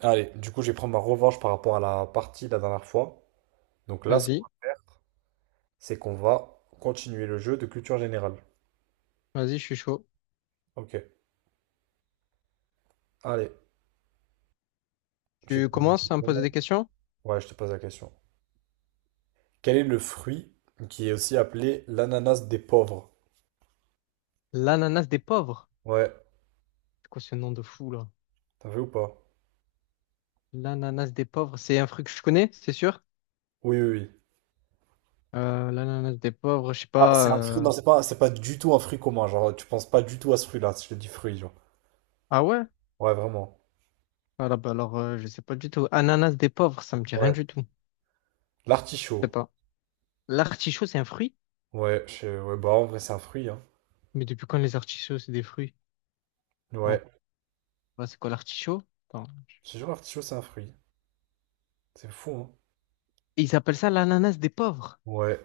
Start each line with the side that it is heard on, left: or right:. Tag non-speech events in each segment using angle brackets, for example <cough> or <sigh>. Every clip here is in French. right: Allez, du coup, je vais prendre ma revanche par rapport à la partie de la dernière fois. Donc là, ce qu'on
left: Vas-y,
right: va faire, c'est qu'on va continuer le jeu de culture générale.
left: vas-y, je suis chaud.
right: Ok, allez, je te
left: Tu
right: pose une
left: commences à me
right: question.
left: poser des questions?
right: Ouais, je te pose la question. Quel est le fruit qui est aussi appelé l'ananas des pauvres?
left: L'ananas des pauvres.
right: Ouais,
left: C'est quoi ce nom de fou là?
right: t'as vu ou pas?
left: L'ananas des pauvres, c'est un fruit que je connais, c'est sûr.
right: Oui, oui, oui.
left: L'ananas des pauvres, je sais
right: Ah, c'est
left: pas.
right: un fruit,
left: euh,
right: non, c'est pas du tout un fruit commun. Genre, tu penses pas du tout à ce fruit-là, si je te dis fruit, genre.
left: Ah ouais?
right: Ouais, vraiment.
left: Voilà, bah alors je sais pas du tout. Ananas des pauvres, ça me dit rien
right: Ouais.
left: du tout. Je sais
right: L'artichaut.
left: pas. L'artichaut, c'est un fruit?
right: Ouais, ouais, bah en vrai, c'est un fruit, hein.
left: Mais depuis quand les artichauts, c'est des fruits? Non.
right: Ouais.
left: Bah, c'est quoi l'artichaut? Attends.
right: Je te jure, l'artichaut, c'est un fruit. C'est fou, hein.
left: Et ils appellent ça l'ananas des pauvres.
right: Ouais.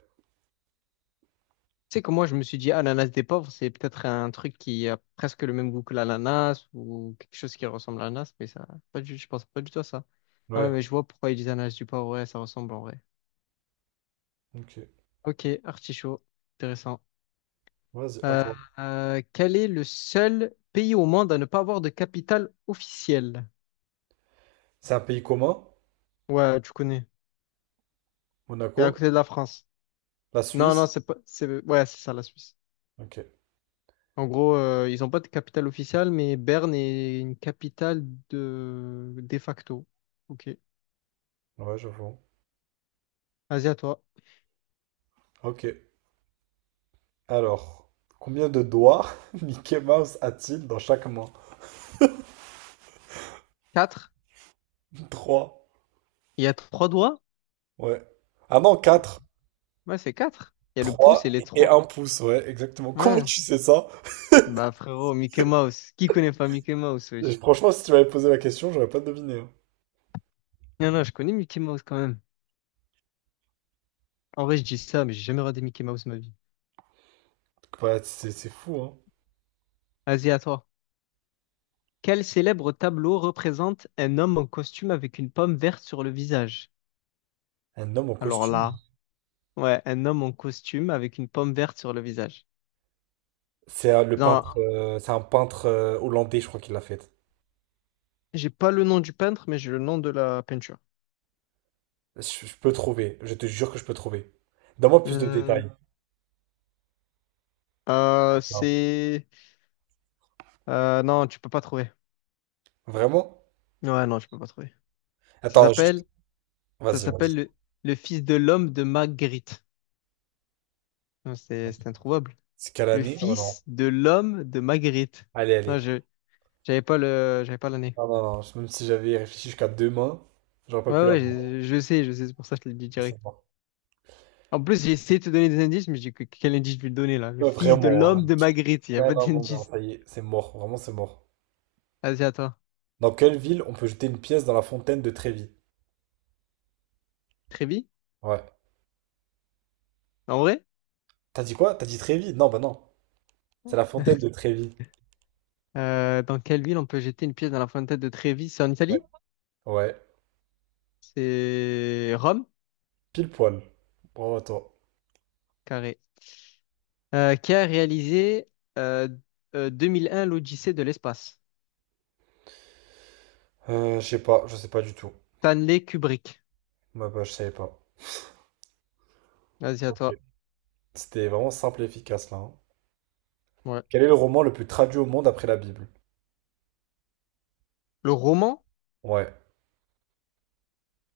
left: Sais que moi, je me suis dit, ah l'ananas des pauvres, c'est peut-être un truc qui a presque le même goût que l'ananas ou quelque chose qui ressemble à l'ananas, mais ça, pas du, je pense pas du tout à ça. Ah ouais,
right: Ouais,
left: mais je vois pourquoi ils disent ananas du pauvre, ouais, ça ressemble en vrai.
right: ok.
left: Ok, artichaut, intéressant.
right: Vas-y,
left: Euh,
right: attends.
left: quel est le seul pays au monde à ne pas avoir de capitale officielle?
right: C'est un pays commun?
left: Ouais, tu connais. C'est à
right: Monaco?
left: côté de la France.
right: La
left: Non, non,
right: Suisse?
left: c'est pas, c'est, ouais, c'est ça, la Suisse.
right: Ok.
left: En gros, ils n'ont pas de capitale officielle, mais Berne est une capitale de facto. Ok.
right: Ouais, j'avoue.
left: Vas-y, à toi.
right: Ok. Alors, combien de doigts <laughs> Mickey Mouse a-t-il dans chaque main?
left: 4.
right: Trois.
left: Il y a trois doigts?
right: Ouais. Ah non, quatre.
left: Ouais, c'est 4. Il y a le pouce et
right: Trois
left: les
right: et
left: trois.
right: un pouce, ouais, exactement. <laughs> Comment
left: Ouais.
right: tu sais ça?
left: Bah frérot, Mickey Mouse. Qui connaît pas Mickey Mouse,
right: Et
left: wesh?
right: franchement, si tu m'avais posé la question, j'aurais pas deviné, hein.
left: Non, non, je connais Mickey Mouse quand même. En vrai, je dis ça, mais j'ai jamais regardé Mickey Mouse de ma vie.
right: Ouais, c'est fou, hein.
left: Vas-y, à toi. Quel célèbre tableau représente un homme en costume avec une pomme verte sur le visage?
right: Un homme en
left: Alors
right: costume.
left: là, ouais, un homme en costume avec une pomme verte sur le visage.
right: C'est le peintre,
left: Non,
right: c'est un peintre hollandais, je crois qu'il l'a fait.
left: j'ai pas le nom du peintre, mais j'ai le nom de la peinture.
right: Je peux trouver. Je te jure que je peux trouver. Donne-moi plus de
left: Hum,
right: détails. Non.
left: c'est... non, tu peux pas trouver.
right: Vraiment?
left: Ouais, non, je peux pas trouver. Ça
right: Attends, juste.
left: s'appelle, ça
right: Vas-y, vas-y.
left: s'appelle le fils de l'homme de Magritte. Non, c'est introuvable.
right: C'est quelle
left: Le
right: année? Oh non.
left: fils de l'homme de Magritte.
right: Allez,
left: Non,
right: allez.
left: j'avais pas l'année.
right: Non, non, non. Même si j'avais réfléchi jusqu'à demain, j'aurais pas
left: Ouais,
right: pu
left: ouais,
right: l'avoir. Non,
left: je sais, c'est pour ça que je te le dis direct.
right: c'est mort.
left: En plus, j'ai essayé de te donner des indices, mais j'ai dit, quel indice je vais le donner, là? Le
right: Ouais,
left: fils de
right: vraiment. hein.
left: l'homme de Magritte. Il y a
right: Ouais,
left: pas
right: non, non, non,
left: d'indice.
right: ça y est. C'est mort. Vraiment, c'est mort.
left: Vas-y, à toi.
right: Dans quelle ville on peut jeter une pièce dans la fontaine de Trévis?
left: Trévis?
right: Ouais.
left: En vrai?
right: T'as dit quoi? T'as dit Trévis? Non, bah non. C'est la fontaine de Trévis.
left: Dans quelle ville on peut jeter une pièce dans la fontaine de Trévis? C'est en
right: Ouais.
left: Italie?
right: Ouais.
left: C'est Rome?
right: Pile poil. Bravo à toi.
left: Carré. Qui a réalisé euh, 2001 l'Odyssée de l'espace.
right: Je sais pas. Je sais pas du tout.
left: Stanley Kubrick.
right: Bah, bah, je savais pas.
left: Vas-y, à
right: Ok.
left: toi.
right: C'était vraiment simple et efficace là, hein.
left: Ouais.
right: Quel est le roman le plus traduit au monde après la Bible?
left: Le roman,
right: Ouais.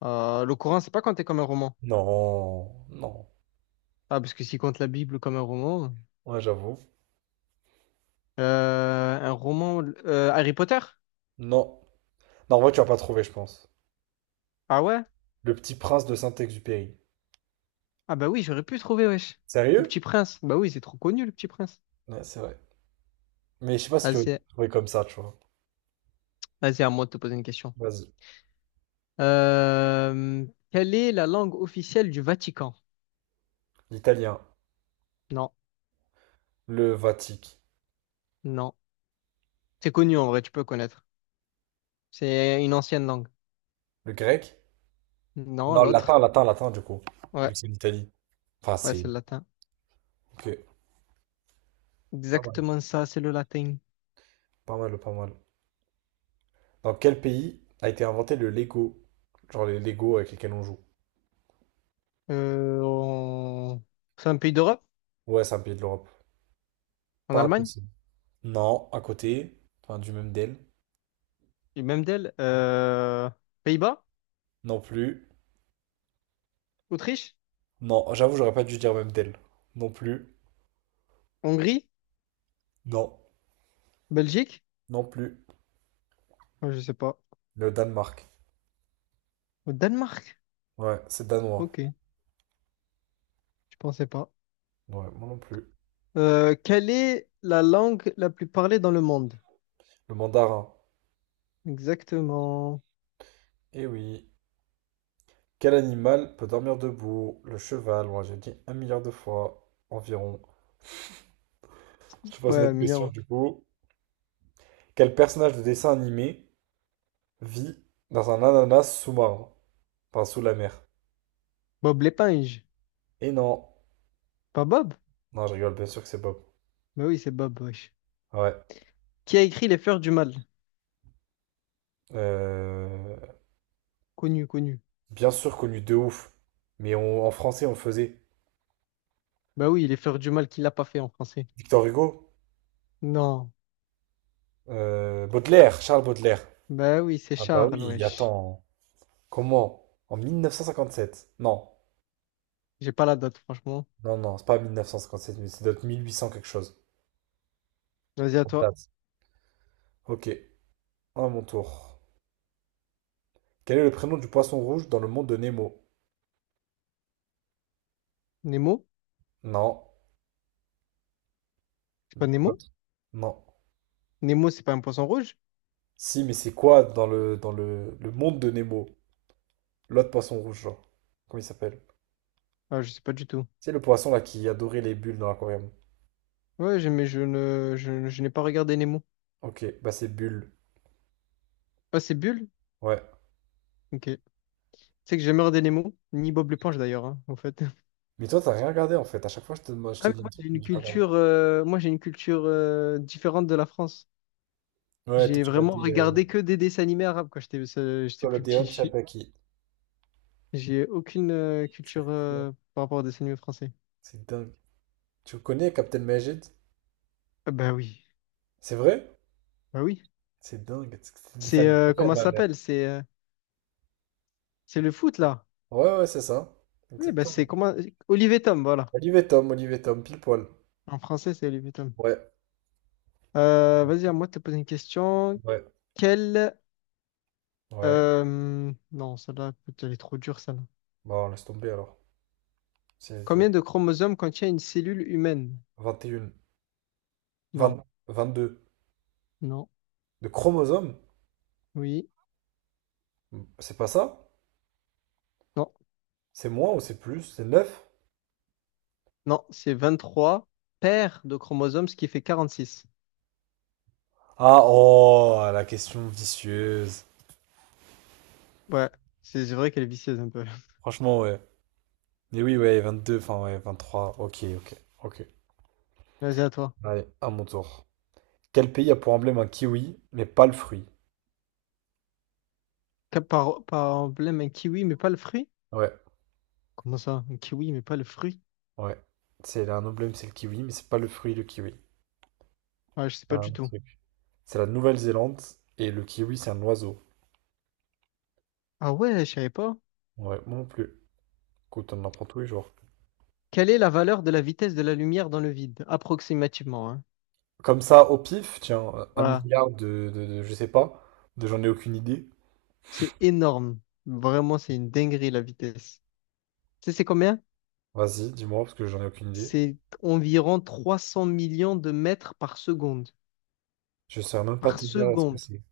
left: le Coran, c'est pas compté comme un roman.
right: Non, non.
left: Ah, parce que s'il compte la Bible comme un roman.
right: Ouais, j'avoue.
left: Un roman. Harry Potter?
right: Non. Non, en vrai, tu vas pas trouver, je pense.
left: Ah ouais?
right: Le petit prince de Saint-Exupéry.
left: Ah bah oui, j'aurais pu trouver, wesh. Le
right: Sérieux?
left: Petit Prince. Bah oui, c'est trop connu, le Petit Prince.
right: Ouais, c'est vrai. Mais je sais pas si tu veux
left: Vas-y,
right: trouver comme ça, tu vois.
left: vas-y, à moi de te poser une question.
right: Vas-y.
left: Euh, quelle est la langue officielle du Vatican?
right: L'italien.
left: Non,
right: Le vatique.
left: non. C'est connu en vrai, tu peux connaître. C'est une ancienne langue.
right: Le grec?
left: Non,
right: Non, le latin,
left: l'autre.
right: latin, latin, du coup. Vu
left: Ouais,
right: que c'est l'Italie. Enfin,
left: ouais,
right: c'est.
left: c'est le latin.
right: Ok. Pas mal.
left: Exactement ça, c'est le latin.
right: Pas mal, pas mal. Dans quel pays a été inventé le Lego? Genre les Lego avec lesquels on joue.
left: Euh, on- C'est un pays d'Europe,
right: Ouais, c'est un pays de l'Europe.
left: en
right: Pas
left: Allemagne,
right: impossible. Non, à côté. Enfin, du même d'elle.
left: et même d'elle. Pays-Bas,
right: Non plus.
left: Autriche,
right: Non, j'avoue, j'aurais pas dû dire même d'elle. Non plus.
left: Hongrie,
right: Non.
left: Belgique,
right: Non plus.
left: Ouais, je sais pas.
right: Le Danemark.
left: Au Danemark,
right: Ouais, c'est danois.
left: ok, je pensais pas.
right: Ouais, moi non plus.
left: Quelle est la langue la plus parlée dans le monde?
right: Le mandarin.
left: Exactement.
right: Eh oui. Quel animal peut dormir debout? Le cheval, moi j'ai dit un milliard de fois environ. Je te pose une
left: Ouais,
right: autre question
left: milliard.
right: du coup. Quel personnage de dessin animé vit dans un ananas sous-marin? Enfin, sous la mer.
left: Bob l'éponge.
right: Et non.
left: Pas Bob?
right: Non, je rigole, bien sûr que c'est Bob.
left: Bah oui, c'est Bob, wesh.
right: Ouais.
left: Qui a écrit Les Fleurs du Mal?
right: Euh,
left: Connu, connu.
right: Bien sûr connu de ouf. Mais en français, on le faisait.
left: Bah oui, Les Fleurs du Mal, qui l'a pas fait en français?
right: Victor Hugo?
left: Non.
right: Baudelaire, Charles Baudelaire.
left: Ben oui, c'est
right: Ah bah
left: Charles,
right: oui,
left: wesh.
right: attends. Comment? En 1957. Non,
left: J'ai pas la date, franchement.
right: non, non, c'est pas 1957, mais c'est d'autres 1800 quelque chose.
left: Vas-y, à
right: Comme
left: toi.
right: date. Ok, à mon tour. Quel est le prénom du poisson rouge dans le monde de Nemo?
left: Nemo?
right: Non.
left: C'est pas Nemo?
right: L'autre. Non.
left: Nemo, c'est pas un poisson rouge?
right: Si, mais c'est quoi dans le monde de Nemo? L'autre poisson rouge, genre. Comment il s'appelle?
left: Ah, je sais pas du tout.
right: C'est le poisson là qui adorait les bulles dans l'aquarium.
left: Mais je ne, je n'ai pas regardé Nemo.
right: Ok, bah c'est Bulle.
left: Ah, c'est Bulle?
right: Ouais.
left: Ok. Tu sais que j'ai jamais regardé Nemo, ni Bob l'éponge d'ailleurs, hein, en fait. <laughs>
right: Mais toi, t'as rien regardé en fait. À chaque fois, je
left: Ah,
right: te
left: mais
right: dis un
left: moi,
right: truc,
left: j'ai
right: tu me
left: une
right: dis pas.
left: culture, moi, j'ai une culture différente de la France.
right: Ouais, toi,
left: J'ai
right: tu vois
left: vraiment
right: des
left: regardé que des dessins animés arabes quand j'étais j'étais plus petit.
right: Colodeon
left: <laughs>
right: Shabaki.
left: J'ai aucune
right: C'est
left: culture
right: fou, hein.
left: par rapport aux dessins animés français.
right: c'est dingue. Tu connais Captain Majid?
left: Ah, bah oui.
right: C'est vrai?
left: Bah oui.
right: C'est dingue. C'est des dessins
left: C'est,
right: animés
left: comment ça
right: ma mère.
left: s'appelle? C'est. C'est le foot, là?
right: Ouais, ouais, c'est ça.
left: Oui, bah, c'est
right: Exactement.
left: comment... Olivier Tom, voilà.
right: Olive et Tom, pile poil.
left: En français, c'est Olivier Tom.
right: Ouais,
left: Vas-y, à moi de te poser une question.
right: ouais,
left: Quel...
right: ouais.
left: Non, celle-là, écoute, elle est trop dure, celle-là.
right: Bon, laisse tomber alors. C'est dur.
left: Combien de chromosomes contient une cellule humaine?
right: 21.
left: Non,
right: 20, 22.
left: non,
right: De chromosomes?
left: oui,
right: C'est pas ça?
left: non,
right: C'est moins ou c'est plus? C'est neuf
left: non. C'est 23 paires de chromosomes, ce qui fait 46.
right: Ah, oh, la question vicieuse.
left: Ouais, c'est vrai qu'elle est vicieuse un peu. <laughs>
right: Franchement, ouais. Mais oui, ouais, 22, enfin, ouais, 23. Ok, ok, ok.
left: Vas-y, à toi.
right: Allez, à mon tour. Quel pays a pour emblème un kiwi, mais pas le fruit?
left: Par emblème, un kiwi, mais pas le fruit?
right: Ouais,
left: Comment ça? Un kiwi, mais pas le fruit?
right: ouais. C'est un emblème, c'est le kiwi, mais c'est pas le fruit, le kiwi.
left: Ouais, je sais
right: C'est
left: pas
right: un
left: du
right: autre
left: tout.
right: truc. C'est la Nouvelle-Zélande, et le kiwi, c'est un oiseau.
left: Ah ouais, je savais pas.
right: Ouais, moi non plus. Écoute, on en apprend tous les jours.
left: Quelle est la valeur de la vitesse de la lumière dans le vide? Approximativement, hein.
right: Comme ça, au pif, tiens, un
left: Voilà.
right: milliard de, je sais pas, de j'en ai aucune idée.
left: C'est énorme. Vraiment, c'est une dinguerie la vitesse. Tu sais, c'est combien?
right: Vas-y, dis-moi, parce que j'en ai aucune idée.
left: C'est environ 300 millions de mètres par seconde.
right: Je saurais même pas
left: Par
right: te dire ce que
left: seconde.
right: c'est.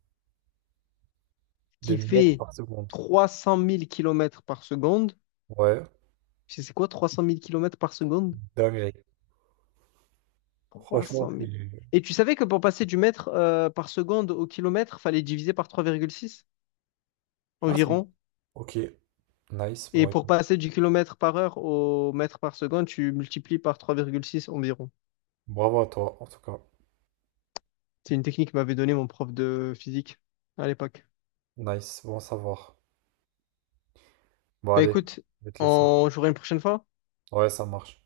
right: Des
left: Qui
right: mètres
left: fait
right: par seconde.
left: 300 000 kilomètres par seconde.
right: Ouais,
left: Tu sais, c'est quoi 300 000 kilomètres par seconde?
right: dinguerie. Franchement,
left: 300
right: c'est...
left: 000. Et tu savais que pour passer du mètre par seconde au kilomètre, fallait diviser par 3,6
right: Ah, c'est... bon.
left: environ?
right: Ok, nice.
left: Et
right: Bon,
left: pour
right: écoute,
left: passer du kilomètre par heure au mètre par seconde, tu multiplies par 3,6 environ.
right: bravo à toi, en tout cas.
left: C'est une technique que m'avait donnée mon prof de physique à l'époque.
right: Nice, bon à savoir. Bon,
left: Bah
right: allez,
left: écoute,
right: je vais te laisser.
left: on jouera une prochaine fois.
right: Ouais, ça marche.